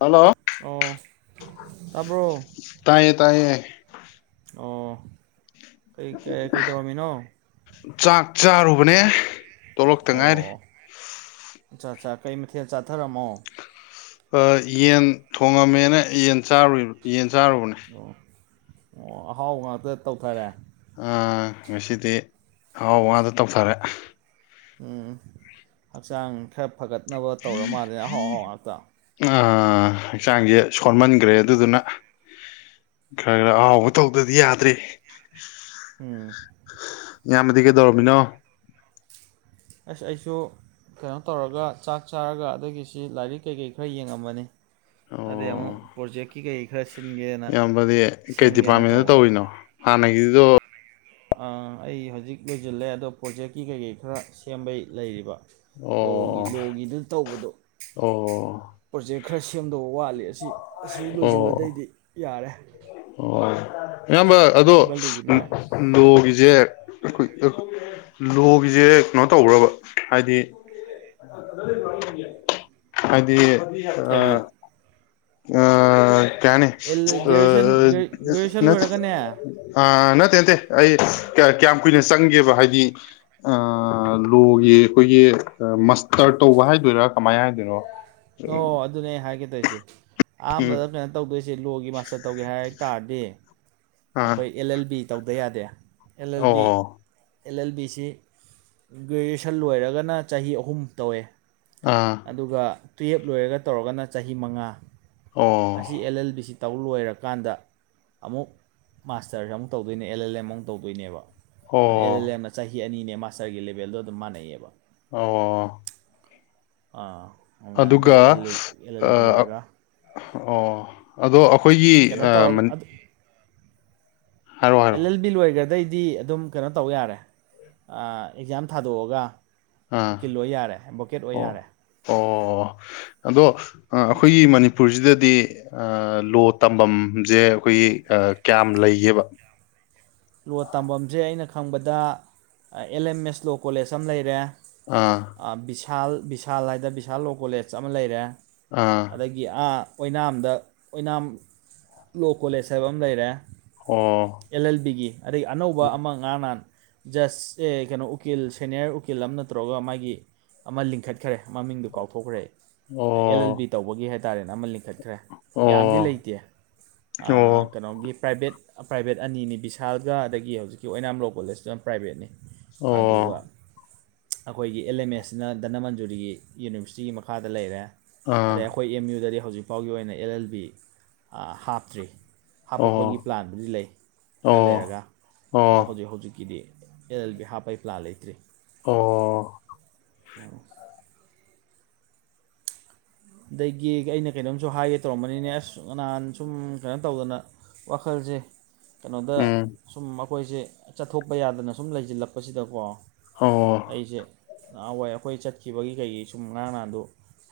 Hello ꯑꯣ ꯇꯥꯕ꯭ꯔꯣ ꯇꯌꯦ ꯇꯥꯏꯌꯦ ꯑꯣ ꯀꯩ ꯀꯩꯗꯧꯔꯝꯃꯤꯅꯣ ꯆꯥꯛ ꯆꯥꯔꯨꯕꯅꯦ ꯇꯣꯂꯛꯇ ꯉꯥꯏꯔꯤ ꯑꯣ ꯑꯠꯆꯥ ꯑꯠꯆꯥ ꯀꯩ ꯃꯊꯦꯜ ꯆꯥꯊꯔꯝꯃꯣ ꯌꯦꯟ ꯊꯣꯡꯉꯝꯃꯦꯅ ꯌꯦꯟ ꯆꯥꯔꯨꯕ꯭ꯔ ꯌꯦꯟ ꯆꯥꯔꯨꯕꯅꯦ ꯑꯣ ꯑꯣ ꯑꯍꯥꯎ ꯉꯥꯛꯇ ꯇꯧꯊꯔꯦ꯫ ꯑ ꯉꯁꯤꯗꯤ ꯑꯍꯥꯎꯕ ꯉꯥꯛꯇ ꯇꯧꯊꯔꯦ꯫ ꯎꯝ ꯍꯛꯆꯥꯡ ꯈꯔ ꯐꯒꯠꯅꯕ ꯇꯧꯔ ꯃꯥꯜꯂꯦ ꯑꯍꯥꯎ ꯑꯍꯥꯎ ꯉꯥꯛꯇ꯫ ꯑ ꯍꯛꯆꯥꯡꯁꯦ ꯁꯣꯟꯃꯟꯈ꯭ꯔꯦ ꯑꯗꯨꯗꯨꯅ ꯈꯔ ꯈꯔ ꯑꯍꯥꯎꯕ ꯇꯧꯗ꯭ꯔꯗꯤ ꯌꯥꯗ꯭ꯔꯦ꯫ ꯎꯝ꯫ ꯏꯌꯥꯝꯕꯗꯤ ꯀꯩꯗꯧꯔꯕꯝꯃꯤꯅꯣ꯫ ꯑꯁ ꯑꯩꯁꯨ ꯀꯩꯅꯣ ꯇꯧꯔꯒ ꯆꯥꯛ ꯆꯥꯔꯒ ꯑꯗꯒꯤꯁꯤ ꯂꯥꯏꯔꯤꯛ ꯀꯩꯀꯩ ꯈꯔ ꯌꯦꯡꯉꯝꯕꯅꯤ꯫ ꯑꯗꯩ ꯑꯃꯨꯛ ꯑꯣ ꯄ꯭ꯔꯣꯖꯦꯛꯀꯤ ꯀꯩ ꯈꯔ ꯁꯤꯟꯒꯦꯅ ꯏꯌꯥꯝꯕꯗꯤ ꯁꯦꯝꯒꯦꯅ ꯇꯧꯕꯅꯤ ꯍꯅꯣ ꯑꯩ ꯍꯧꯖꯤꯛ ꯂꯣꯏꯁꯤꯜꯂꯦ ꯑꯗꯣ ꯄ꯭ꯔꯣꯖꯦꯛꯀꯤ ꯀꯩꯀꯩ ꯈꯔ ꯁꯦꯝꯕꯩ ꯂꯩꯔꯤꯕ ꯂꯣꯒꯤ ꯑꯣ ꯂꯣꯒꯤꯗꯨꯅ ꯇꯧꯕꯗꯣ ꯑꯣ ꯄ꯭ꯔꯣꯖꯦꯛ ꯈꯔ ꯁꯦꯝꯗꯧꯕ ꯋꯥꯠꯂꯤ ꯑꯁꯤ ꯑꯁꯤ ꯑꯣ ꯑꯣ ꯂꯣꯏꯁꯤꯜꯂꯗꯩꯗꯤ ꯌꯥꯔꯦ ꯑꯣ ꯑꯌꯥꯝꯕ ꯑꯗꯣ ꯁꯤꯃ ꯂꯣꯏꯁꯤꯟꯅꯉꯥꯏ ꯂꯣꯒꯤꯁꯦ ꯑꯩꯈꯣꯏ ꯂꯣꯒꯤꯁꯦ ꯀꯩꯅꯣ ꯇꯧ꯭ꯔꯕ ꯍꯥꯏꯗꯤ ꯑꯗꯤ ꯑ ꯀꯔꯤ ꯑ ꯀꯩ ꯍꯥꯏꯅꯤ ꯑ ꯒ꯭ꯔꯦꯖꯨꯋꯦꯁꯟ ꯒ꯭ꯔꯦꯖꯨꯋꯦꯁꯟ ꯅꯠ ꯂꯣꯏꯔꯒꯅꯦ ꯑ ꯅꯠꯇꯦ ꯅꯠꯇꯦ ꯑꯩ ꯀꯌꯥꯝ ꯀꯨꯏꯅ ꯆꯪꯒꯦꯕ ꯍꯥꯏꯗꯤ ꯑ ꯂꯣꯒꯤ ꯑꯩꯈꯣꯏꯒꯤ ꯃꯁꯇꯔ ꯇꯧꯕ ꯍꯥꯏꯗꯣꯏꯔꯥ ꯀꯃꯥꯏꯅ ꯍꯥꯏꯗꯣꯏꯅꯣ ꯑꯣ ꯑꯗꯨꯅꯦ ꯑꯩ ꯍꯥꯏꯒꯦ ꯇꯧꯏꯖꯦ ꯎꯝ ꯑꯍꯥꯟꯕꯗ ꯀꯩꯅꯣ ꯇꯧꯗꯣꯏꯁꯦ ꯂꯣꯒꯤ ꯃꯥꯁꯇꯔ ꯇꯧꯒꯦ ꯍꯥꯏ ꯇꯔꯗꯤ ꯑꯥ ꯑꯩꯈꯣꯏ ꯑꯦꯜ ꯑꯦꯜ ꯕꯤ ꯇꯧꯗ ꯌꯥꯗꯦ ꯑꯦꯜ ꯑꯦꯜ ꯑꯣ ꯕꯤ꯫ ꯑꯦꯜ ꯑꯦꯜ ꯕꯤ ꯁꯤ ꯒ꯭ꯔꯦꯖꯨꯑꯦꯁꯟ ꯂꯣꯏꯔꯒꯅ ꯆꯍꯤ ꯑꯍꯨꯝ ꯇꯧꯋꯦ꯫ ꯑꯥ ꯑꯗꯨꯒ ꯇꯨꯌꯦꯞ ꯂꯣꯏꯔꯒ ꯇꯧꯔꯒꯅ ꯆꯍꯤ ꯃꯉꯥ ꯑꯁꯤ ꯑꯣ ꯑꯦꯜ ꯑꯦꯜ ꯕꯤ ꯁꯤ ꯇꯧ ꯂꯣꯏꯔꯀꯥꯟꯗ ꯑꯃꯨꯛ ꯃꯥꯁꯇꯔꯁꯦ ꯑꯃꯨꯛ ꯇꯧꯗꯣꯏꯅꯦ ꯑꯦꯜ ꯑꯦꯜ ꯑꯦꯝ ꯑꯃꯨꯛ ꯇꯧꯗꯣꯏꯅꯦꯕ ꯑꯗꯨꯗ ꯑꯦꯜ ꯑꯦꯜ ꯑꯣ ꯑꯦꯝꯅ ꯆꯍꯤ ꯑꯅꯤꯅꯦ ꯃꯥꯁꯇꯔꯒꯤ ꯂꯦꯕꯦꯜꯗꯣ ꯑꯗꯨꯝ ꯃꯥꯟꯅꯩꯌꯦꯕ꯫ ꯑꯣ꯫ ꯑꯥ ꯑꯗꯨꯃꯥꯏꯅ ꯇꯧꯋꯦ ꯑꯦ ꯑꯦꯜ ꯑꯗꯨꯒ ꯑꯦꯜꯕꯤ ꯑꯥ ꯂꯣꯏꯔꯒ ꯑꯣ ꯑꯗꯣ ꯑꯩꯈꯣꯏꯒꯤ ꯀꯩꯅꯣ ꯑ ꯇꯧꯔꯒ ꯃꯅꯤ ꯑꯗꯨ ꯍꯥꯏꯔꯣ ꯑꯦꯜ ꯑꯦꯜ ꯕꯤ ꯂꯣꯏꯈ꯭ꯔꯗꯩꯗꯤ ꯑꯗꯨꯝ ꯀꯩꯅꯣ ꯇꯧ ꯌꯥꯔꯦ ꯑꯦꯛꯖꯥꯝ ꯊꯥꯗꯣꯛꯑꯒ ꯑꯥ ꯎꯀꯤꯜ ꯑꯣꯏ ꯌꯥꯔꯦ ꯑꯗꯚꯣꯀꯦꯠ ꯑꯣꯏ ꯌꯥꯔꯦ꯫ ꯑꯣ ꯑꯣ ꯑꯗꯣ ꯑ ꯑꯩꯈꯣꯏꯒꯤ ꯃꯅꯤ ꯃꯅꯤꯄꯨꯔꯁꯤꯗꯗꯤ ꯂꯣ ꯇꯝꯕꯝꯖꯦ ꯑꯩꯈꯣꯏꯒꯤ ꯀꯌꯥꯝ ꯂꯩꯒꯦꯕ꯫ ꯂꯣ ꯇꯝꯖꯝꯖꯦ, ꯑꯩꯅ ꯈꯪꯕꯗ ꯑꯦꯜ ꯑꯦꯝ ꯑꯦꯁ ꯂꯣ ꯀꯣꯂꯦꯖ ꯑꯃ ꯂꯩꯔꯦ꯫ ꯑꯥ꯫ ꯚꯤꯁꯥꯜ ꯚꯤꯁꯥꯜ ꯍꯥꯏꯗꯅ ꯚꯤꯁꯥꯜ ꯂꯣ ꯀꯣꯂꯦꯖ ꯑꯃ ꯂꯩꯔꯦ ꯑꯥ ꯑꯗꯒꯤ ꯒꯤ ꯑꯥ ꯑꯣꯏꯅꯥꯝꯗ ꯑꯣꯏꯅꯥꯝ ꯂꯣ ꯀꯣꯂꯦꯖ ꯍꯥꯏꯕ ꯑꯃ ꯂꯩꯔꯦ꯫ ꯑꯣ꯫ ꯑꯦꯜ ꯑꯦꯜ ꯕꯤ ꯒꯤ ꯑꯗꯒꯤ ꯑꯅꯧꯕ ꯑꯃ ꯉꯔꯥꯡ ꯅꯍꯥꯟ ꯖꯁ ꯑꯦ ꯀꯩꯅꯣ ꯎꯀꯤꯜ ꯁꯦꯅꯤꯌꯔ ꯎꯀꯤꯜ ꯑꯃ ꯅꯠꯇꯧꯒ ꯃꯥꯒꯤ ꯑꯃ ꯂꯤꯡꯈꯠꯈ꯭ꯔꯦ ꯃꯃꯤꯡꯗꯨꯣ ꯀꯥꯎꯊꯣꯛꯈ꯭ꯔꯦ ꯑꯦꯜ ꯑꯦꯜ ꯕꯤ ꯑꯣ ꯇꯧꯕꯒꯤ ꯍꯥꯏꯇꯥꯔꯦꯅ ꯑꯃ ꯂꯤꯡꯈꯠꯈ꯭ꯔꯦ ꯌꯥꯝꯗꯤ ꯑꯣ ꯂꯩꯇꯦ꯫ ꯑ ꯑꯣ ꯀꯩꯅꯣꯒꯤ ꯄ꯭ꯔꯥꯏꯚꯦꯠ ꯄ꯭ꯔꯥꯏꯚꯦꯠ ꯑꯅꯤꯅꯤ ꯚꯤ [unintelligible] ꯑꯗꯒꯤ ꯍꯧꯖꯤꯛꯀꯤ ꯑꯣꯏꯅꯥꯝ ꯂꯣ ꯀꯣꯂꯦꯖꯇꯨꯅ ꯄ꯭ꯔꯥꯏꯚꯦꯠꯅꯤ ꯑꯗꯨꯒ ꯑꯣ ꯑꯩꯈꯣꯏꯒꯤ ꯑꯦꯜ ꯑꯦꯝ ꯑꯦꯁꯅ ꯙꯅꯃꯟꯖꯨꯔꯤꯒꯤ ꯌꯨꯅꯤꯚꯔꯁꯤꯇꯤꯒꯤ ꯃꯈꯥꯗ ꯂꯩꯔꯦ ꯑꯥ ꯑꯗꯩ ꯑꯩꯈꯣꯏ ꯑꯩꯈꯣꯏ ꯑꯦꯝ ꯌꯨꯗꯗꯤ ꯍꯧꯖꯤꯛ ꯐꯥꯎꯒꯤ ꯑꯣꯏꯅ ꯑꯦꯜ ꯑꯦꯜ ꯕꯤ ꯍꯥꯞꯇ꯭ꯔꯤ꯫ ꯑꯣ ꯍꯥꯄꯛꯄꯒꯤ ꯄ꯭ꯂꯥꯟꯕꯨꯗꯤ ꯂꯩ꯫ ꯈꯔ ꯑꯣ ꯂꯩꯔꯒ ꯑꯣ ꯑꯣ ꯑꯗꯣ ꯍꯧꯖꯤꯛ ꯍꯧꯖꯤꯛꯀꯤꯗꯤ ꯑꯦꯜ ꯑꯦꯜ ꯕꯤ ꯍꯥꯞꯄꯩ ꯄ꯭ꯂꯥꯟ ꯂꯩꯇ꯭ꯔꯤ꯫ ꯑꯣ ꯑꯣ ꯑꯗꯒꯤ ꯑꯩꯅ ꯀꯩꯅꯣꯝꯁꯨ ꯍꯥꯏꯒꯦ ꯇꯧꯔꯝꯕꯅꯤꯅꯦ ꯑꯁ ꯅꯍꯥꯟ ꯁꯨꯝ ꯀꯩꯅꯣ ꯇꯧꯗꯅ꯫ ꯋꯥꯈꯜꯁꯦ ꯀꯩꯅꯣꯗ ꯎꯝ ꯁꯨꯝ ꯑꯩꯈꯣꯏꯁꯦ ꯆꯠꯊꯣꯛꯄ ꯌꯥꯗꯅ ꯁꯨꯝ ꯂꯩꯁꯤꯜꯂꯛꯄ ꯁꯤꯗ ꯀꯣ ꯑꯣ ꯑꯩꯁꯦ ꯅꯍꯥꯟꯋꯥꯏ ꯑꯩꯈꯣꯏ ꯆꯠꯈꯤꯕꯒꯤ ꯀꯩꯒꯤ ꯁꯨꯝ ꯉꯔꯥꯡ ꯅꯍꯥꯟ ꯗꯣ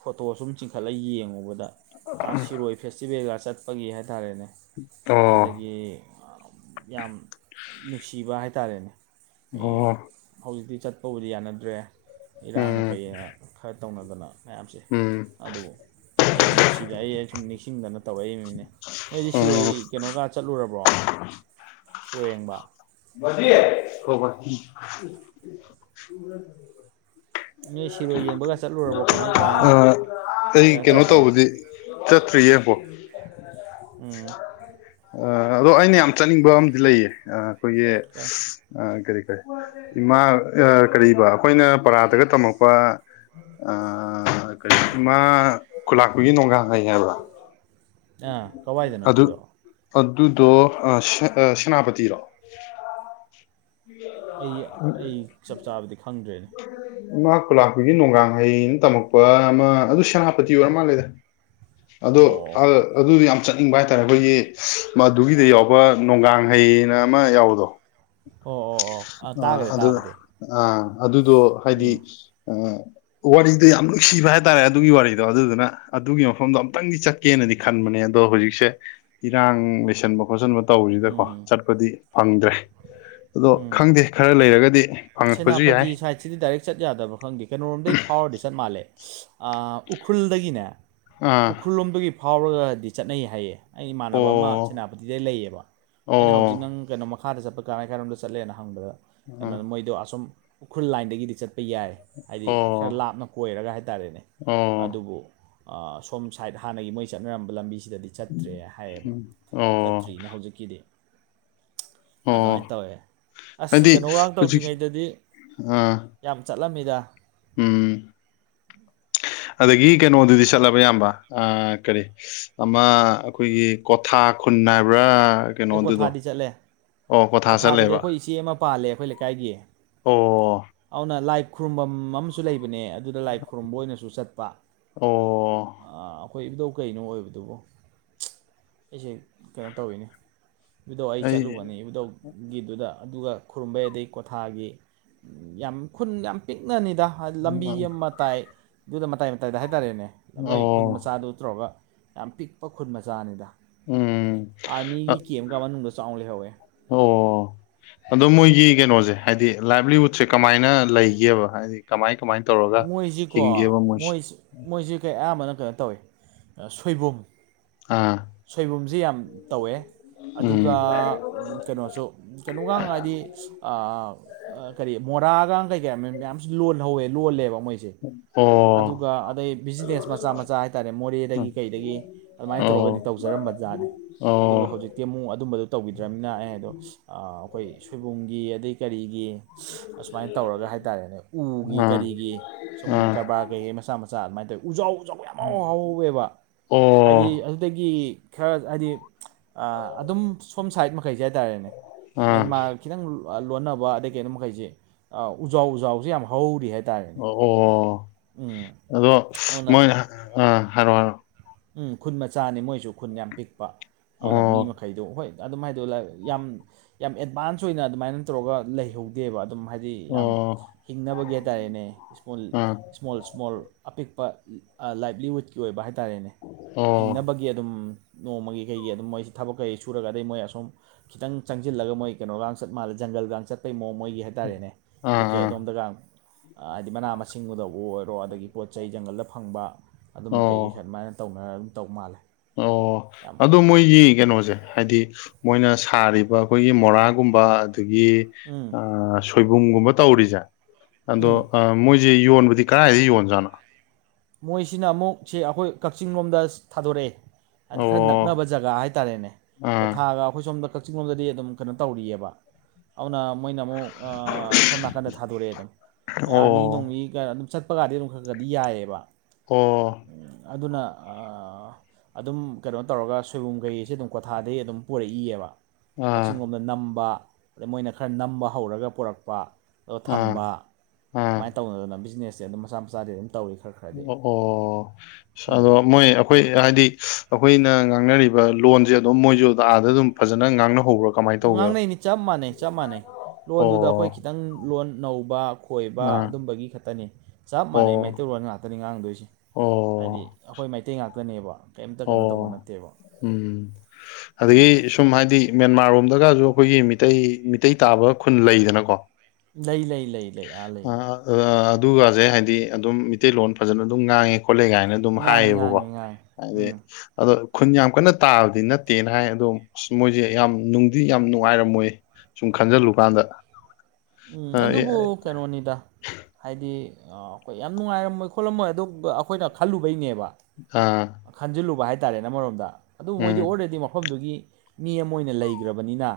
ꯐꯣꯇꯣ ꯁꯨꯝ ꯆꯤꯡꯈꯠꯂ ꯌꯦꯡꯉꯨꯕꯗ꯫ ꯥꯑ ꯁꯤꯔꯣꯏ ꯐꯦꯁꯇꯤꯚꯦꯜꯒ ꯆꯠꯄꯒꯤ ꯍꯥꯏꯇꯥꯔꯦꯅꯦ, ꯑꯣ ꯑꯣ ꯑꯗꯒꯤ ꯌꯥꯝ ꯅꯨꯡꯁꯤꯕ ꯍꯥꯏꯇꯥꯔꯦꯅꯦ꯫ ꯍꯧꯖꯤꯛꯇꯤ ꯆꯠꯄꯕꯨꯗꯤ ꯌꯥꯅꯗ꯭ꯔꯦ, ꯏꯔꯥꯡꯅ ꯎꯝ ꯀꯩꯅ ꯈꯔ ꯇꯧꯅꯗꯅ ꯃꯌꯥꯝꯖꯦ꯫ ꯎꯝ꯫ ꯑꯗꯨꯕꯨ ꯑꯩ ꯅꯨꯡꯁꯤꯗꯅ, ꯑꯩ ꯑꯩ ꯁꯨꯝ ꯅꯤꯡꯁꯤꯡꯗꯅ ꯇꯧꯔꯛꯏ ꯃꯤꯅꯦ꯫ ꯅꯣꯏꯗꯤ ꯁꯤꯔꯣꯏ ꯑꯣ ꯀꯩꯅꯣꯒ ꯆꯠꯂꯨꯔꯕꯣ, ꯁꯤꯔꯣꯏ ꯌꯦꯡꯕ꯫ ꯕꯥꯖꯤ ꯑꯥ ꯅꯣꯏ ꯁꯤꯔꯣꯏ ꯌꯦꯡꯕꯒ ꯆꯠꯂꯨꯔꯕꯣ ꯀꯃꯥꯏ ꯀꯃꯥꯏꯅ ꯑꯩ, ꯀꯩꯅꯣ ꯇꯧꯕꯗꯤ ꯆꯠꯇ꯭ꯔꯤ ꯑꯝꯐꯧ ꯎꯝ꯫ ꯑ ꯑꯗꯣ ꯑꯩꯅ ꯌꯥꯝ ꯆꯠꯅꯤꯡꯕ ꯑꯃꯗꯤ ꯂꯩꯌꯦ, ꯑꯩꯈꯣꯏꯒꯤ ꯑꯦ ꯑꯥ, ꯀꯔꯤ ꯀꯔꯤ ꯏꯃꯥ ꯀꯔꯤꯕ ꯑꯩꯈꯣꯏꯅ ꯄꯔꯥꯗꯒ ꯇꯝꯃꯛꯄ ꯑꯥ, ꯀꯔꯤ ꯏꯃꯥ ꯈꯨꯂꯥꯛꯄꯒꯤ ꯅꯣꯡꯒꯥꯡ ꯍꯩ ꯍꯥꯏꯕ꯭ꯔꯥ꯫ ꯑꯥ ꯀꯋꯥꯏꯗꯅꯣ ꯑꯗꯨ ꯑꯗꯨꯗꯣ ꯑꯗꯨꯗꯣ ꯑꯥ ꯁꯦꯅꯥꯄꯇꯤꯔꯣ, ꯑꯩ ꯑꯩ ꯆꯞ ꯆꯥꯕꯗꯤ ꯈꯪꯗ꯭ꯔꯦꯅꯦ꯫ ꯏꯃꯥ ꯈꯨꯂꯥꯛꯄꯤꯒꯤ ꯅꯣꯡꯒꯥꯡ ꯍꯩꯅ ꯇꯝꯃꯛꯄ ꯑꯃ ꯑꯗꯨ ꯁꯦꯅꯥꯄꯇꯤ ꯑꯣꯏꯔ ꯃꯥꯜꯂꯦꯗ꯫ ꯑꯗꯣ ꯑꯣ ꯑ ꯑꯗꯨ ꯌꯥꯝ ꯆꯠꯅꯤꯡꯕ ꯍꯥꯏꯇꯥꯔꯦ, ꯑꯩꯈꯣꯏꯒꯤ ꯃꯗꯨꯒꯤꯗ ꯌꯥꯎꯕ ꯅꯣꯡꯒꯥꯡ ꯍꯩ ꯍꯥꯏꯅ ꯑꯃ ꯌꯥꯎꯕꯗꯣ ꯑꯣ ꯑꯣ ꯑꯣ ꯑꯥ ꯑ ꯇꯥꯈ꯭ꯔꯦ ꯑꯗꯨ ꯇꯥꯕꯗꯤ ꯑ ꯑꯗꯨꯗꯣ ꯎꯝ ꯍꯥꯏꯗꯤ ꯑ ꯋꯥꯔꯤꯗꯣ ꯌꯥꯝ ꯅꯨꯡꯁꯤꯕ ꯍꯥꯏꯇꯥꯔꯦ, ꯑꯗꯨꯒꯤ ꯋꯥꯔꯤꯗꯣ ꯑꯗꯨꯗꯨꯅ ꯑꯗꯨꯒꯤ ꯃꯐꯝꯗꯣ ꯑꯝꯇꯪꯗꯤ ꯆꯠ ꯀꯦꯅꯗꯤ ꯈꯟꯕꯅꯦ ꯑꯗꯣ ꯍꯧꯖꯤꯛꯁꯦ ꯏꯔꯥꯡ ꯂꯩꯁꯟꯕ ꯈꯣꯠꯆꯟꯕ ꯇꯧꯔꯤꯁꯤꯗ ꯀꯣ ꯎꯝ ꯆꯠꯄꯗꯤ ꯐꯪꯗ꯭ꯔꯦ ꯑꯗꯣ, ꯎꯝ ꯈꯪꯗꯦ ꯈꯔ ꯂꯩꯔꯒꯗꯤ ꯐꯪꯉꯛꯄꯁꯨ ꯌꯥꯏ ꯁꯤꯗꯤ ꯗꯥꯏꯔꯦꯛ ꯆꯠ ꯌꯥꯗꯕ꯭ꯔꯥ ꯈꯪꯗꯦ, ꯀꯩꯅꯣꯔꯣꯝꯗꯩ ꯐꯥꯎꯔꯗꯤ ꯆꯠ ꯃꯥꯜꯂꯦ ꯎꯈ꯭ꯔꯨꯜꯗꯒꯤꯅꯦ꯫ ꯑꯥ ꯎꯈ꯭ꯔꯨꯜ ꯂꯣꯝꯒꯤ ꯐꯥꯎꯔꯒꯗꯤ ꯆꯠꯅꯩ ꯍꯥꯏꯌꯦ ꯑꯩ ꯏꯃꯥꯟꯅꯕ ꯑꯃ ꯑꯣ ꯁꯦꯅꯥꯄꯇꯤꯗꯩ ꯂꯩꯌꯦꯕ ꯑꯣ ꯑꯩꯅ ꯍꯧꯖꯤꯛ ꯅꯪ ꯀꯩꯅꯣꯃ ꯃꯈꯥꯗ ꯆꯠꯄ ꯀꯔꯥꯏ ꯀꯥꯏꯔꯣꯝꯗ ꯆꯠꯂꯦꯅ ꯍꯪꯕꯗ ꯑꯥ ꯀꯩꯅꯣꯗ ꯃꯣꯏꯗꯣ ꯑꯁꯨꯝ ꯎꯈ꯭ꯔꯨꯜ ꯂꯥꯏꯟꯗꯒꯤꯗꯤ ꯆꯠꯄ ꯌꯥꯏ ꯍꯥꯏꯗꯤ ꯑꯣ ꯈꯔ ꯂꯥꯞꯅ ꯀꯣꯏꯔꯒ ꯍꯥꯏꯇꯥꯔꯦꯅꯦ ꯑꯣ ꯑꯗꯨꯕꯨ ꯁꯣꯝ ꯁꯥꯏꯠ ꯍꯥꯟꯅꯒꯤ ꯃꯣꯏ ꯆꯠꯅꯔꯝꯕ ꯂꯝꯕꯤꯁꯤꯗꯗꯤ ꯆꯠꯇ꯭ꯔꯦ ꯍꯥꯏꯌꯦꯕ ꯎꯝ ꯑꯣ ꯆꯠꯇ꯭ꯔꯤꯅ ꯍꯧꯖꯤꯛꯀꯤꯗꯤ ꯑꯣ ꯑꯗꯨꯃꯥꯏꯅ ꯇꯧꯋꯦ ꯑꯁ ꯍꯥꯏꯗꯤ ꯀꯩꯅꯣ ꯋꯥꯡ ꯍꯧꯖꯤꯛ ꯇꯧꯗ꯭ꯔꯤꯉꯩꯗꯗꯤ ꯑꯥ ꯌꯥꯝ ꯆꯠꯂꯝꯃꯤꯗ ꯎꯝ ꯑꯗꯒꯤ ꯀꯩꯅꯣꯗꯨꯗꯤ ꯆꯠꯂꯕ ꯏꯌꯥꯝꯕ ꯑ ꯀꯔꯤ ꯑꯃ ꯑꯩꯈꯣꯏꯒꯤ ꯀꯣꯊꯥ ꯈꯨꯟ ꯍꯥꯏꯕ꯭ꯔꯥ꯫ ꯀꯩꯅꯣꯗꯨꯗꯣ ꯑꯦꯀ꯭ꯋꯥꯊꯥꯗꯤ ꯆꯠꯂꯦ꯫ ꯑꯣ ꯀ꯭ꯋꯥꯊꯥ ꯀꯣꯊꯥꯗꯗꯤ ꯆꯠꯂꯦꯕ ꯑꯩꯈꯣꯏ ꯏꯆꯦ ꯑꯃ ꯄꯥꯜꯂꯦ, ꯑꯩꯈꯣꯏ ꯂꯩꯀꯥꯏꯒꯤ ꯑꯣ ꯑꯗꯨꯅ ꯂꯥꯏ ꯈꯨꯔꯨꯝꯕꯝ ꯑꯃꯁꯨ ꯂꯩꯕꯅꯦ ꯑꯗꯨꯗ ꯂꯥꯏ ꯈꯨꯔꯨꯝꯕ ꯑꯣꯏꯅꯁꯨ ꯆꯠꯄ꯫ ꯑꯣ ꯑꯩꯈꯣꯏ ꯏꯕꯨꯙꯧ ꯀꯩꯅꯣ ꯑꯣꯏꯕꯗꯨꯕꯨ, ꯑꯩꯁꯦ ꯀꯩꯅꯣ ꯇꯧꯔꯤꯅꯦ ꯑꯗꯨꯗꯣ ꯑꯩ ꯆꯠꯂꯨꯕꯅꯤ ꯏꯕꯨꯙꯧ ꯒꯤꯗꯨꯗ ꯑꯗꯨꯒ ꯈꯨꯔꯨꯝꯕꯩ ꯑꯗꯩ ꯀꯣꯊꯥꯒꯤ ꯌꯥꯝ ꯈꯨꯟ ꯌꯥꯝ ꯄꯤꯛꯅꯅꯤꯗ ꯂꯝꯕꯤ ꯑꯃ ꯃꯇꯥꯏꯗꯨꯗ ꯃꯇꯥꯏ ꯃꯇꯥꯏꯗ ꯍꯥꯏꯇꯥꯔꯦꯅꯦ ꯃꯣꯏ ꯈꯨꯟ ꯑꯣ ꯃꯆꯥꯗꯨ ꯇꯧꯔꯒ ꯌꯥꯝ ꯄꯤꯛꯄ ꯈꯨꯠ ꯃꯆꯥꯅꯤꯗ ꯎꯝ ꯑꯥꯔꯃꯤꯒꯤ ꯀꯦꯝꯒ ꯃꯅꯨꯡꯗ ꯆꯥꯎꯅ ꯂꯩꯍꯧꯋꯦ ꯑꯣ ꯑꯗꯣ ꯃꯣꯏꯒꯤ ꯀꯩꯅꯣꯁꯦ ꯍꯥꯏꯗꯤ ꯂꯥꯏꯚꯂꯤꯋꯨꯗꯁꯦ ꯀꯃꯥꯏꯅ ꯂꯩꯒꯦꯕ ꯍꯥꯏꯗꯤ ꯀꯃꯥꯏ ꯀꯃꯥꯏꯅ ꯇꯧꯔꯒ ꯃꯣꯏꯁꯤꯀꯣ ꯍꯤꯡꯒꯦꯕ ꯃꯣꯏꯁꯦ ꯃꯣꯏꯁꯤ ꯃꯣꯏꯁꯤ ꯀꯩ ꯑꯌꯥꯝꯕꯅ ꯀꯩꯅꯣ ꯇꯧꯏꯤ ꯁꯣꯏꯕꯨꯝ ꯑ ꯁꯣꯏꯕꯨꯝꯁꯤ ꯌꯥꯝ ꯇꯧꯋꯦ ꯎꯝ ꯑꯗꯨꯒ ꯀꯩꯅꯣꯁꯨ ꯀꯩꯅꯣꯒ ꯍꯥꯏꯗꯤ ꯀꯔꯤ ꯃꯣꯔꯥꯒ ꯀꯩ ꯀꯥ ꯃꯌꯥꯝꯁꯨ ꯂꯣꯜꯍꯧꯋꯦ ꯂꯣꯜꯂꯦꯕ ꯃꯣꯏꯁꯦ ꯎ ꯎꯝ ꯑꯗꯨꯒ ꯑꯗꯩ ꯕꯤꯖꯤꯅꯦꯁ ꯃꯆꯥ ꯃꯆꯥ ꯍꯥꯏꯇꯥꯔꯦ ꯃꯣꯔꯦꯗꯒꯤ ꯀꯩꯗꯒꯤ ꯑꯗꯨꯃꯥꯏꯅ ꯇꯧꯔꯒꯗꯤ ꯑꯣ ꯍꯧꯖꯝꯕꯖꯥꯠꯅꯤ ꯑꯣ ꯑꯗꯨꯕꯨ ꯍꯧ ꯍꯧꯖꯤꯛꯇꯤ ꯑꯃꯨꯛ ꯑꯗꯨꯝꯕꯗꯨꯣ ꯇꯧꯕꯤꯗ꯭ꯔꯝꯅꯤꯅ ꯑꯩ ꯑꯗꯣ ꯑꯩꯈꯣꯏ ꯁꯣꯏꯕꯨꯝꯒꯤ ꯑꯗꯩ ꯀꯔꯤꯒꯤ ꯑꯁꯨꯃꯥꯏꯅ ꯇꯧꯔꯒ ꯍꯥꯏꯇꯥꯔꯦꯅꯦ ꯎꯒꯤ ꯑꯥ ꯀꯔꯤꯒꯤ ꯁꯨꯝ ꯑꯥ ꯀꯔꯕꯥꯔ ꯀꯩꯀꯩ ꯃꯆꯥ ꯃꯆꯥ ꯑꯗꯨꯃꯥꯏꯅ ꯇꯧꯋꯤ ꯎꯖꯥꯎ ꯎꯖꯥꯎ ꯌꯥꯝ ꯍꯥꯎ ꯍꯥꯎꯍꯥꯎꯋꯦꯕ ꯑꯣ ꯍꯥꯏꯗꯤ ꯑꯒꯤ ꯈꯔ ꯍꯥꯏꯗꯤ ꯑꯗꯨꯝ ꯁꯣꯝ ꯁꯥꯏꯠ ꯃꯈꯩꯁꯦ ꯍꯥꯏꯇꯥꯔꯦꯅꯦ ꯑꯥ ꯃꯦꯟꯃꯥꯔ ꯈꯤꯇꯪ ꯂꯣꯟꯅꯕ ꯑꯗꯩ ꯀꯩꯅꯣ ꯃꯈꯩꯁꯦ ꯎꯖꯥꯎ ꯎꯖꯥꯎꯁꯦ ꯌꯥꯝ ꯍꯧꯔꯤ ꯍꯥꯏꯕ ꯑꯣ ꯑꯣ ꯑꯗꯣ ꯑꯗꯨꯅ ꯃꯣꯏꯅ ꯑꯥ ꯍꯥꯏꯔꯣꯑꯣ ꯍꯥꯏꯔꯣꯑꯣ ꯎꯝ ꯈꯨꯟ ꯃꯆꯥꯅꯤ ꯃꯣꯏꯁꯨ ꯈꯨꯟ ꯌꯥꯝ ꯄꯤꯛꯄ ꯑꯗꯨꯅ ꯃꯤ ꯃꯈꯜ ꯑꯣ ꯃꯈꯩꯗꯣ ꯍꯣꯏ ꯑꯗꯨꯝꯥꯏꯗꯣ ꯌꯥꯝ ꯌꯥꯝ ꯑꯦꯗꯚꯥꯟꯁ ꯑꯣꯏꯅ ꯑꯗꯨꯃꯥꯏꯅ ꯇꯧꯔꯒ ꯂꯩꯍꯧ ꯗꯦꯕ ꯑꯗꯨꯝ ꯍꯥꯏꯗꯤ ꯌꯥꯝ ꯑꯣ ꯍꯤꯡꯅꯕꯒꯤ ꯍꯥꯏꯇꯥꯔꯦꯅꯦ ꯏꯁꯃꯨꯜ ꯑꯥ ꯁ꯭ꯃꯣꯜ ꯁ꯭ꯃꯣꯜ ꯑꯄꯤꯛꯄ ꯂꯥꯏꯕꯂꯤꯋꯨꯗꯀꯤ ꯑꯣꯏꯕ ꯍꯥꯏꯇꯥꯔꯦꯅꯦ ꯑꯣ ꯍꯤꯡꯅꯕꯒꯤ ꯑꯗꯨꯝ ꯅꯣꯡꯃꯒꯤ ꯀꯩꯒꯤ ꯑꯗꯨꯝ ꯃꯣꯏꯁꯤ ꯊꯕꯛꯈꯩ ꯁꯨꯔꯒ ꯑꯗꯩ ꯃꯣꯏ ꯑꯁꯨꯝ ꯈꯤꯇꯪ ꯆꯪꯁꯤꯜꯂꯒ ꯃꯣꯏ ꯀꯩꯅꯣꯒ ꯆꯠ ꯃꯥꯜꯂꯦ ꯖꯪꯒꯜꯒ ꯆꯠꯇꯩ ꯃꯣ ꯃꯣꯏꯒꯤ ꯍꯥꯏꯗꯤ ꯍꯥꯏꯇꯥꯔꯦꯅꯦ ꯑꯥ ꯀꯩꯀꯩ ꯑꯥ ꯑꯗꯣꯝꯗꯒ ꯍꯥꯏꯗꯤ ꯃꯅꯥ ꯃꯁꯤꯡꯕꯨꯗꯕꯨ ꯑꯣꯏꯔꯣ ꯑꯗꯒꯤ ꯄꯣꯠ ꯆꯩ ꯖꯪꯒꯜꯗ ꯐꯪꯕ ꯑꯗꯨꯝꯕ ꯀꯩꯀꯩ ꯑꯣ ꯑꯗꯨꯃꯥꯏꯅ ꯇꯧꯅꯔ ꯑꯗꯨꯝ ꯇꯧ ꯃꯥꯜꯂꯦ ꯑꯣ ꯌꯥꯝ ꯑꯗꯨꯣ ꯃꯣꯏꯒꯤ ꯀꯩꯅꯣꯁꯦ ꯍꯥꯏꯗꯤ ꯃꯣꯏꯅ ꯁꯥꯔꯤꯕ ꯑꯩꯈꯣꯏꯒꯤ ꯃꯣꯔꯥꯒꯨꯝꯕ ꯑꯗꯒꯤ ꯎꯝ ꯑ ꯁꯣꯏꯕꯨꯝꯒꯨꯝꯕ ꯇꯧꯔꯤꯁꯦ ꯑꯗꯣ ꯎꯝ ꯃꯣꯏꯁꯤ ꯌꯣꯟꯕꯗꯤ ꯀꯗꯥꯥꯏꯏꯗ ꯌꯣꯟꯖꯥꯠꯅꯣ ꯃꯣꯏꯁꯤꯅ ꯑꯃꯨꯛꯁꯦ ꯑꯩꯈꯣꯏ ꯀꯛꯆꯤꯡ ꯂꯣꯝꯗ ꯊꯥꯗꯣꯔꯛꯑꯦ ꯍꯥꯏꯅ ꯑꯣ ꯈꯔ ꯅꯛ ꯀꯛꯅꯕ ꯖꯒꯥ ꯍꯥꯏꯇꯥꯔꯦꯅꯦ ꯑꯥ ꯀ꯭ꯋꯥꯊꯥꯒ ꯑꯩꯈꯣꯏ ꯁꯣꯝꯗ ꯀꯛꯆꯤꯡ ꯂꯣꯝꯗꯗꯤ ꯑꯗꯨꯝ ꯀꯩꯅꯣ ꯇꯧꯔꯤꯑꯕ ꯑꯗꯨꯅ ꯃꯣꯏꯅ ꯑꯃꯨꯛ ꯁꯣꯝ ꯅꯥꯀꯟꯗ ꯊꯥꯗꯣꯔꯛꯑꯦ ꯑꯗꯨꯝ ꯑꯩꯣꯏ ꯑꯣ ꯑꯥꯔꯃꯤ ꯅꯣꯡꯃꯤ ꯑꯗꯨꯝ ꯆꯠꯄꯒꯗꯤ ꯑꯗꯨꯝ ꯈꯔꯒꯗꯤ ꯌꯥꯏꯑꯌꯦꯕ ꯑꯣ ꯑꯗꯨꯅ ꯑꯗꯨꯝ ꯀꯩꯅꯣ ꯇꯧꯔꯒ ꯁꯣꯏꯕꯨꯝꯈꯩꯁꯦ ꯑꯗꯨꯝ ꯀ꯭ꯋꯥꯊꯥꯗꯒꯤꯩ ꯑꯗꯨꯝ ꯄꯨꯔꯛꯏꯑꯕ ꯑꯥ ꯀꯛꯆꯤꯡ ꯂꯣꯝꯗ ꯅꯝꯕ ꯑꯗꯩ ꯃꯣꯏꯅ ꯈꯔ ꯅꯝꯕ ꯍꯧꯔꯒ ꯄꯨꯔꯛꯄ ꯑ ꯑꯥ ꯊꯝꯕ ꯑꯥ ꯑꯗꯨꯃꯥꯏꯅ ꯇꯧꯅꯗꯅ ꯕꯤꯖꯤꯅꯦꯁꯁꯦ ꯑꯗꯨꯝ ꯃꯆꯥ ꯃꯆꯥꯗꯤ ꯑꯗꯨꯝ ꯇꯧꯔꯤ ꯈꯔ ꯈꯔ ꯑꯣ ꯑꯣ ꯑꯗꯣ ꯃꯣꯏ ꯑꯩꯈꯣꯏ ꯍꯥꯏꯗꯤ ꯑꯩꯈꯣꯏꯅ ꯉꯥꯡꯅꯔꯤꯕ ꯂꯣꯟꯁꯦ ꯑꯗꯨꯝ ꯃꯣꯏꯁꯨ ꯑꯥꯗ ꯑꯗꯨꯝ ꯐꯖꯅ ꯉꯥꯡꯅꯍꯧꯕꯔ ꯉꯥꯡꯅꯩꯅꯤ ꯆꯞ ꯃꯥꯟꯅꯩ ꯆꯞ ꯃꯥꯟꯅꯩ ꯂꯣꯟꯗꯨꯗ ꯑꯩꯈꯣꯏ ꯑꯣ ꯈꯤꯇꯪ ꯂꯣꯟ ꯅꯧꯕ ꯀꯣꯏꯕ ꯑꯥ ꯑꯗꯨꯝꯕꯒꯤ ꯈꯛꯇꯅꯤ ꯆꯞ ꯃꯥꯟꯅꯩ ꯑꯣ ꯃꯩꯇꯩꯔꯣꯟꯜ ꯉꯥꯛꯇꯅꯤ ꯉꯥꯡꯗꯣꯏꯁꯦ ꯍꯥꯏꯗꯤ ꯑꯣ ꯑꯩꯈꯣꯏ ꯃꯩꯇꯩ ꯉꯥꯛꯇꯅꯦꯕ ꯀꯩꯝꯇ ꯑꯣ ꯀꯩꯅꯣ ꯇꯧꯕ ꯅꯠꯇꯦꯕ ꯎꯝ ꯑꯗꯒꯤ ꯁꯨꯝ ꯍꯥꯏꯗꯤ ꯃꯦꯟꯃꯥꯔ ꯂꯣꯝꯗꯒꯁꯨ ꯑꯩꯈꯣꯏꯒꯤ ꯃꯤꯇꯩ ꯃꯤꯇꯩ ꯇꯥꯕ ꯈꯨꯟ ꯂꯩꯗꯅꯀꯣ ꯂꯩ ꯂꯩ ꯂꯩ ꯂꯩ ꯑꯥ ꯂꯩ ꯑꯗꯨꯒꯁꯦ ꯍꯥꯏꯗꯤ ꯑꯗꯨꯝ ꯃꯤꯇꯩꯇꯩꯂꯣꯟ ꯐꯖꯅ ꯑꯗꯨꯝ ꯉꯥꯡꯉꯦ ꯈꯣꯠꯂꯦ ꯀꯥꯏꯅ ꯑꯗꯨꯝ ꯉꯥꯡꯉꯤ ꯍꯥꯏꯌꯦꯕꯀꯣ ꯉꯥꯡꯉꯤ ꯉꯥꯡꯉꯤ ꯍꯥꯏꯗꯤ ꯎꯝ ꯑꯗꯣ ꯈꯨꯟ ꯌꯥꯝ ꯀꯟꯅ ꯇꯥꯕꯗꯤ ꯅꯠꯇꯦꯅ ꯍꯥꯏ ꯑꯗꯣ ꯑꯁ ꯃꯣꯏꯁꯦ ꯌꯥꯝ ꯅꯨꯡꯗꯤ ꯌꯥꯝ ꯅꯨꯡꯉꯥꯏꯔꯝꯃꯣꯏ ꯁꯨꯝ ꯈꯟꯖꯤꯜꯂꯨꯀꯥꯟꯗ ꯎꯝ ꯑꯗꯨꯕꯨ ꯀꯩꯅꯣꯅꯤꯗ ꯍꯥꯏꯗꯤ ꯑꯩꯈꯣꯏ ꯌꯥꯝ ꯅꯨꯡꯉꯥꯏꯔꯝꯃꯣꯏ ꯈꯣꯠꯂꯝꯃꯣꯏ ꯑꯗꯨꯒ ꯑꯩꯈꯣꯏꯅ ꯈꯜꯂꯨꯕꯩꯅꯦꯕ ꯑꯥ ꯈꯟꯖꯤꯜꯂꯨꯕ ꯍꯥꯏꯇꯥꯥꯔꯦ ꯅ ꯑꯃꯔꯣꯝꯗ ꯑꯗꯨꯕꯨ ꯃꯣꯏꯗꯤ ꯎꯝ ꯑꯣꯜꯔꯦꯗꯤ ꯃꯐꯝꯗꯨꯒꯤ ꯃꯤ ꯑꯃ ꯑꯣꯏꯅ ꯂꯩꯈ꯭ꯔꯕꯅꯤꯅ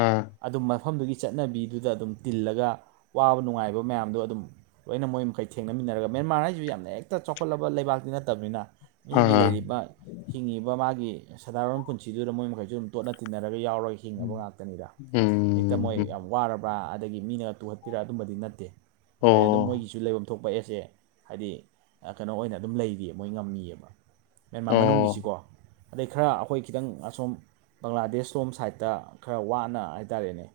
ꯑꯥ ꯑꯗꯨꯝ ꯃꯐꯝꯗꯨꯒꯤ ꯆꯠꯅꯕꯤꯗꯨꯗ ꯑꯗꯨꯝ ꯇꯤꯜꯂꯒ ꯋꯥꯕ ꯅꯨꯡꯉꯥꯏꯕ ꯃꯌꯥꯝꯗꯣ ꯑꯗꯨꯝ ꯂꯣꯏꯅ ꯃꯣꯏ ꯃꯈꯩ ꯊꯦꯡꯅꯃꯤꯟꯅꯔꯒ ꯃꯦꯟꯃꯥꯔ ꯍꯥꯏꯁꯤꯁꯨ ꯌꯥꯝꯅ ꯍꯦꯛꯇ ꯆꯥꯎꯈꯠꯂꯕ ꯂꯩꯕꯥꯛꯇꯤ ꯅꯠꯇꯕꯅꯤꯅ ꯃꯤꯒꯤ ꯑꯥ ꯂꯩꯔꯤꯕ ꯍꯤꯡꯉꯤꯕ ꯃꯥꯒꯤ ꯁꯗꯥꯔꯣꯟ ꯄꯨꯟꯁꯤꯗꯨꯗ ꯃꯣꯏ ꯃꯈꯩꯁꯨ ꯑꯗꯨꯝ ꯇꯣꯠꯅ ꯇꯤꯟꯅꯔꯒ ꯌꯥꯎꯔꯏ ꯍꯤꯡꯉꯕ ꯉꯥꯛꯇꯅꯤꯗ ꯍꯦꯛꯇ ꯃꯣꯏ ꯎꯝ ꯌꯥꯝ ꯋꯥꯔꯕ ꯑ ꯃꯤꯅ ꯇꯨꯍꯠꯄꯤꯔ ꯑꯗꯨꯝꯕꯗꯤ ꯅꯠꯇꯦ ꯍꯥꯏꯗꯤ ꯑꯗꯨꯝ ꯑꯣ ꯃꯣꯏ ꯁꯨ ꯂꯩꯐꯝ ꯊꯣꯛꯄ ꯑꯦꯁꯦ ꯍꯥꯏꯗꯤ ꯀꯩꯅꯣ ꯑꯣꯏꯅ ꯑꯗꯨꯝ ꯂꯩꯔꯤꯑ ꯃꯣꯏ ꯉꯝꯃꯤꯑꯕ ꯃꯦꯟꯃꯥꯔ ꯑꯣ ꯃꯅꯨꯡꯒꯤꯁꯤꯀꯣ ꯑꯗꯩ ꯈꯔ ꯑꯩꯈꯣꯏ ꯈꯤꯇꯪ ꯑꯁꯣꯝ ꯕꯪꯒ꯭ꯂꯥꯗꯦꯁ ꯂꯣꯝ ꯁꯥꯏꯠꯇ ꯈꯔ ꯋꯥꯅ ꯍꯥꯏꯇꯥꯔꯦꯅꯦ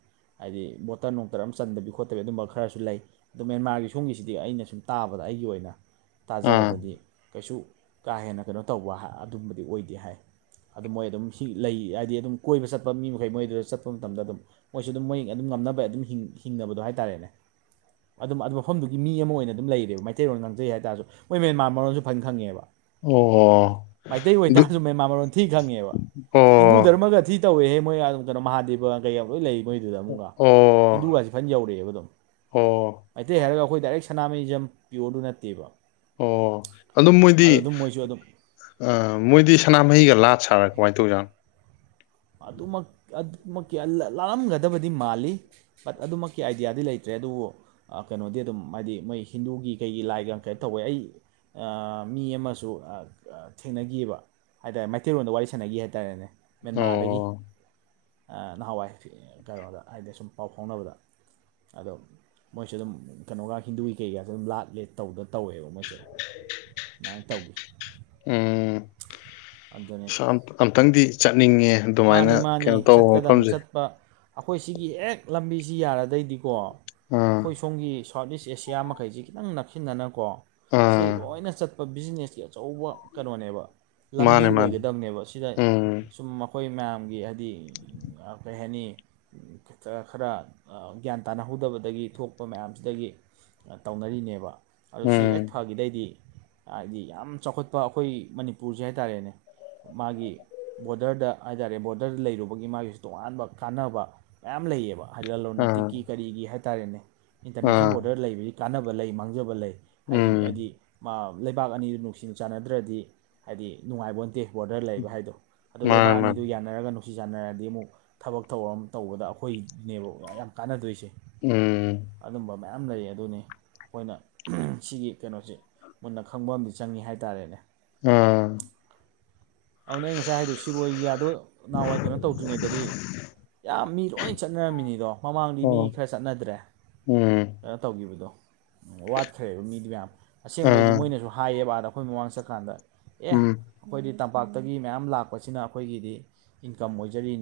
ꯍꯥꯏꯗꯤ ꯕꯣꯇꯜ ꯅꯨꯡ ꯑꯣꯗꯔ ꯑꯃ ꯆꯟꯗꯕꯤ ꯈꯣꯠꯇꯕꯤ ꯑꯗꯨꯝꯕ ꯈꯔꯁꯨ ꯂꯩ ꯑꯣ ꯃꯦꯟꯃꯥꯔꯒꯤ ꯁꯣꯝꯒꯤꯁꯤꯗꯤ ꯑꯩꯅ ꯁꯨꯝ ꯇꯥꯕꯗ ꯑꯩꯒꯤ ꯑꯣꯏꯅ ꯑꯥ ꯇꯥꯖꯕꯗꯗꯤ ꯀꯩꯁꯨ ꯀꯥ ꯍꯦꯟꯅ ꯀꯩꯅꯣ ꯇꯧꯕ ꯑꯗꯨꯝꯕꯗꯤ ꯑꯣꯏꯗꯦ ꯍꯥꯏ ꯑꯗꯨ ꯃꯣꯏ ꯑꯗꯨꯝ ꯁꯤ ꯂꯩ ꯍꯥꯏꯗꯤ ꯑꯗꯨꯝ ꯀꯣꯏꯕ ꯆꯠꯄ ꯃꯤ ꯃꯈꯩ ꯃꯣꯏꯗꯨꯗ ꯆꯠꯄ ꯃꯇꯝꯗ ꯑꯗꯨꯝ ꯃꯣꯏꯁꯨ ꯑꯗꯨꯝ ꯃꯣꯏ ꯑꯗꯨꯝ ꯉꯝꯅꯕ ꯑꯗꯨꯝ ꯍꯤꯡꯅꯕꯗꯣ ꯍꯥꯏꯇꯥꯔꯦꯅꯦ ꯑꯗꯨꯝ ꯑꯗꯨ ꯃꯐꯝꯗꯨꯒꯤ ꯃꯤ ꯑꯃ ꯑꯣꯏꯅ ꯑꯗꯨꯝ ꯂꯩꯔꯦꯕ ꯃꯩꯇꯩꯂꯣꯟ ꯑꯣꯏꯅ ꯉꯥꯡꯖꯩ ꯍꯥꯏꯇꯥꯥꯔꯁꯨ ꯃꯣꯏ ꯃꯦꯟꯃꯥꯔ ꯃꯔꯣꯟꯁꯨ ꯐꯅ ꯈꯪꯉꯦꯕ ꯑꯣ ꯃꯩꯇꯩ ꯑꯗꯨ ꯑꯣꯏꯇꯥꯁꯨ ꯃꯩꯃꯥ ꯃꯔꯂꯣꯟ ꯊꯤ ꯈꯪꯉꯦꯕ ꯍꯤꯟꯗꯨ ꯑꯣ ꯗꯙꯔꯃꯒ ꯊꯤ ꯇꯧꯏꯦꯍꯦ ꯃꯣꯏ ꯑꯗꯨꯝꯩꯅ ꯃꯍꯥꯗꯦꯕꯒ ꯀꯩ ꯌꯥꯝ ꯂꯣꯏ ꯂꯩ ꯃꯣꯏꯗꯨꯗ ꯑꯃꯨꯛꯒ ꯑꯣ ꯍꯤꯟꯗꯨꯒꯁꯤꯦ ꯐꯖꯅ ꯌꯧꯔꯛꯑꯦꯕ ꯑꯗꯨꯝ ꯑꯣ ꯃꯩꯇꯩ ꯍꯥꯏꯔꯒ ꯑꯩꯈꯣꯏ ꯗꯥꯏꯔꯦꯛ ꯁꯅꯥꯃꯍꯤꯖꯝ ꯄꯤꯌꯣꯔꯗꯨ ꯅꯠꯇꯦꯕ ꯑꯣ ꯑꯗꯨꯝ ꯃꯣꯏꯗꯤ ꯑꯗꯣ ꯑꯗꯨꯝ ꯃꯣꯏꯁꯨ ꯑꯗꯨꯝ ꯑ ꯃꯣꯏꯗꯤ ꯁꯅꯥꯃꯍꯤꯒ ꯂꯥꯠ ꯁꯥꯔꯥ ꯀꯃꯥꯏꯅ ꯇꯧꯖꯥꯠꯅꯣ ꯑꯗꯨꯃꯛ ꯑꯗꯨꯃꯛ ꯂꯥꯜꯂꯝꯒꯗꯕꯗꯤ ꯃꯥꯜꯂꯤ ꯕꯠ ꯑꯗꯨꯃꯛꯀꯤ ꯑꯥꯏꯗꯤꯌꯥꯗꯤ ꯂꯩꯇ꯭ꯔꯦ ꯑꯗꯨꯕꯨ ꯀꯩꯅꯣꯗꯤ ꯑꯗꯨꯝ ꯍꯥꯏꯗꯤ ꯃꯣꯏ ꯍꯤꯟꯗꯨꯒꯤ ꯀꯩꯒꯤ ꯂꯥꯏꯒ ꯀꯩ ꯇꯧꯋꯦ ꯑꯩ ꯑ ꯃꯤ ꯑꯃꯁꯨ ꯊꯦꯡꯅꯒꯤꯕ ꯍꯥꯏꯇꯥꯔꯦ ꯃꯩꯇꯩꯂꯣꯟꯗ ꯋꯥꯔꯤ ꯁꯥꯟꯅꯈꯤ ꯍꯥꯏꯇꯥꯔꯦꯅꯦ ꯃꯦꯟꯃꯥꯔꯗꯒꯤ ꯑꯣ ꯅꯍꯥꯟꯋꯥꯏ ꯀꯩꯅꯣꯗ ꯍꯥꯏꯗꯤ ꯁꯨꯝ ꯄꯥꯎ ꯐꯥꯎꯅꯕꯗ ꯑꯗꯣ ꯃꯣꯏꯁꯨ ꯑꯗꯨꯝ ꯀꯩꯅꯣꯒ ꯍꯤꯟꯗꯨꯒꯤ ꯀꯩꯀꯁꯨ ꯑꯗꯨꯝ ꯂꯥꯠ ꯂꯦꯠ ꯇꯧꯗ ꯇꯧꯋꯦꯕ ꯃꯣꯏ ꯆ ꯑꯗꯨꯃꯥꯏꯅ ꯇꯧꯈꯤ ꯑꯗꯨꯅꯤ ꯎꯝ ꯑꯝꯇꯪꯗꯤ ꯆꯠꯅꯤꯡꯉꯦ ꯑꯗꯨꯃꯥꯏꯅ ꯃꯥꯅꯤ ꯃꯥꯅꯤ ꯀꯩꯅꯣ ꯇꯧꯕ ꯆꯠꯀꯗꯝ ꯃꯐꯝꯁꯦ ꯆꯠꯄ ꯑꯩꯈꯣꯏ ꯁꯤꯒꯤ ꯍꯦꯛ ꯂꯝꯕꯤꯁꯤ ꯌꯥꯔꯗꯩꯗꯤꯀꯣ ꯑꯥ ꯑꯩꯈꯣꯏ ꯁꯣꯝꯒꯤ ꯁꯥꯎꯠ ꯏꯁ ꯑꯦꯁꯤꯌꯥ ꯃꯈꯩꯁꯤ ꯈꯤꯇꯪ ꯅꯛꯁꯤꯟꯅꯗꯅꯀꯣ ꯁꯤꯗꯒꯤ ꯑꯥ ꯂꯣꯏꯅ ꯆꯠ ꯑ ꯕꯤꯖꯤꯅꯦꯁꯀꯤ ꯑꯆꯧꯕ ꯀꯩꯅꯣꯅꯦꯕ ꯂꯝꯕꯤ ꯃꯥꯅꯦ ꯃꯥꯅꯦ ꯑꯣꯏꯒꯗꯕꯅꯦꯕ ꯁꯤꯗ ꯎꯝ ꯁꯨꯝ ꯑꯩꯈꯣꯏ ꯃꯌꯥꯝꯒꯤ ꯍꯥꯏꯗꯤ ꯀꯔꯤ ꯍꯥꯏꯅꯤ ꯈꯤ ꯈꯔ ꯒ꯭ꯌꯥꯟ ꯇꯥꯅꯍꯧꯗꯕꯗꯒꯤ ꯊꯣꯛꯄ ꯃꯌꯥꯝꯁꯤꯗꯒꯤ ꯇꯧꯅꯔꯤꯅꯦꯕ ꯑꯣ ꯁꯤ ꯎꯝ ꯍꯦꯛ ꯐꯥꯒꯤꯗꯩꯗꯤ ꯍꯥꯏꯗꯤ ꯌꯥꯝ ꯆꯥꯎꯈꯠꯄ ꯑꯩꯈꯣꯏ ꯃꯅꯤꯄꯨꯔꯁꯦ ꯍꯥꯏꯇꯥꯔꯦꯅꯦ ꯃꯥꯒꯤ ꯕꯣꯔꯗꯔꯗ ꯍꯥꯏꯇꯥꯔꯦ ꯕꯣꯔꯗꯔꯗ ꯂꯩꯔꯨꯕꯒꯤ ꯃꯥꯒꯤꯁꯨ ꯇꯣꯉꯥꯟꯕ ꯀꯥꯟꯅꯕ ꯃꯌꯥꯝ ꯂꯩꯌꯦꯕ ꯍꯥꯏꯗꯤ ꯂꯂꯣꯟ ꯑꯥ ꯏꯇꯤꯛꯀꯤ ꯀꯔꯤꯒꯤ ꯍꯥꯏꯇꯥꯔꯦꯅꯦ ꯏꯟꯇꯔꯅꯦꯁꯅꯦꯜ ꯑꯥ ꯕꯣꯔꯗꯔ ꯂꯩꯕꯒꯤ ꯀꯥꯟꯅꯕ ꯂꯩ ꯃꯥꯡꯖꯕ ꯂꯩ ꯍꯥꯏꯗꯤ ꯎꯝ ꯍꯥꯏꯗꯤ ꯂꯩꯕꯥꯛ ꯑꯅꯤꯗꯨ ꯅꯨꯡꯁꯤꯅ ꯆꯥꯟꯅꯗ꯭ꯔꯗꯤ ꯍꯥꯏꯗꯤ ꯅꯨꯡꯉꯥꯏꯕꯟꯇꯦ ꯕꯣꯔꯗꯔ ꯂꯩꯕ ꯍꯥꯏꯗꯣ ꯑꯗꯨꯣ ꯃꯥꯅꯦ ꯂꯩꯕꯥꯛ ꯑꯅꯤ ꯃꯥꯅꯦ ꯌꯥꯅꯔꯒ ꯅꯨꯡꯁꯤ ꯆꯥꯟꯅꯔꯗꯤ ꯑꯃꯨꯛ ꯊꯕꯛ ꯊꯧꯔ ꯑꯃ ꯇꯧꯕꯗ ꯑꯩꯈꯣꯏꯅꯦꯕ ꯌꯥꯝ ꯀꯥꯟꯅꯗꯣꯏꯁꯦ꯫ ꯎꯝ꯫ ꯑꯗꯨꯝꯕ ꯃꯌꯥꯝ ꯂꯩ ꯑꯗꯨꯅꯤ꯫ ꯑꯩꯈꯣꯏꯅ ꯁꯤꯒꯤ ꯀꯩꯅꯣꯁꯤ ꯃꯨꯟꯅ ꯈꯪꯕ ꯑꯃꯗꯤ ꯆꯪꯉꯤ ꯍꯥꯏꯇꯥꯔꯦꯅꯦ꯫ ꯎꯝ꯫ ꯑꯗꯨꯅꯦ ꯑꯩ ꯉꯁꯥꯏ ꯍꯥꯏꯗꯣꯏ ꯁꯤꯔꯣꯏꯒꯤꯌꯥꯗꯣ ꯅꯍꯥꯟꯋꯥꯏ ꯀꯩꯅꯣ ꯇꯧꯗ꯭ꯔꯤꯉꯩꯗꯗꯤ꯫ ꯌꯥꯝ ꯃꯤ ꯂꯣꯏ ꯆꯠꯅꯔꯝꯃꯤꯅꯤꯗꯣ ꯃꯃꯥꯡꯗꯤ ꯑꯣ ꯃꯤ ꯈꯔ꯫ ꯆꯠꯅꯗ꯭ꯔꯦ ꯎꯝ ꯀꯩꯅꯣ ꯇꯧꯈꯤꯕꯗꯣ ꯋꯥꯠꯈ꯭ꯔꯦꯕ ꯃꯤꯗꯨ ꯃꯌꯥꯝ꯫ ꯑꯁꯦꯡꯕꯩꯗꯤ ꯑꯥ ꯃꯣꯏꯅꯁꯨ ꯍꯥꯏꯌꯦꯕ ꯑꯥꯗ ꯑꯩꯈꯣꯏ ꯃꯃꯥꯡꯗ ꯆꯠꯀꯥꯟꯗ ꯑꯦ ꯎꯝ ꯑꯩꯈꯣꯏꯗꯤ ꯇꯝꯄꯥꯛ ꯇꯝꯄꯥꯛꯇꯒꯤ ꯃꯌꯥꯝ ꯂꯥꯛꯄꯁꯤꯅ ꯑꯩꯈꯣꯏꯒꯤꯗꯤ ꯏꯟꯀꯝ ꯑꯣꯏꯖꯔꯤꯅꯤ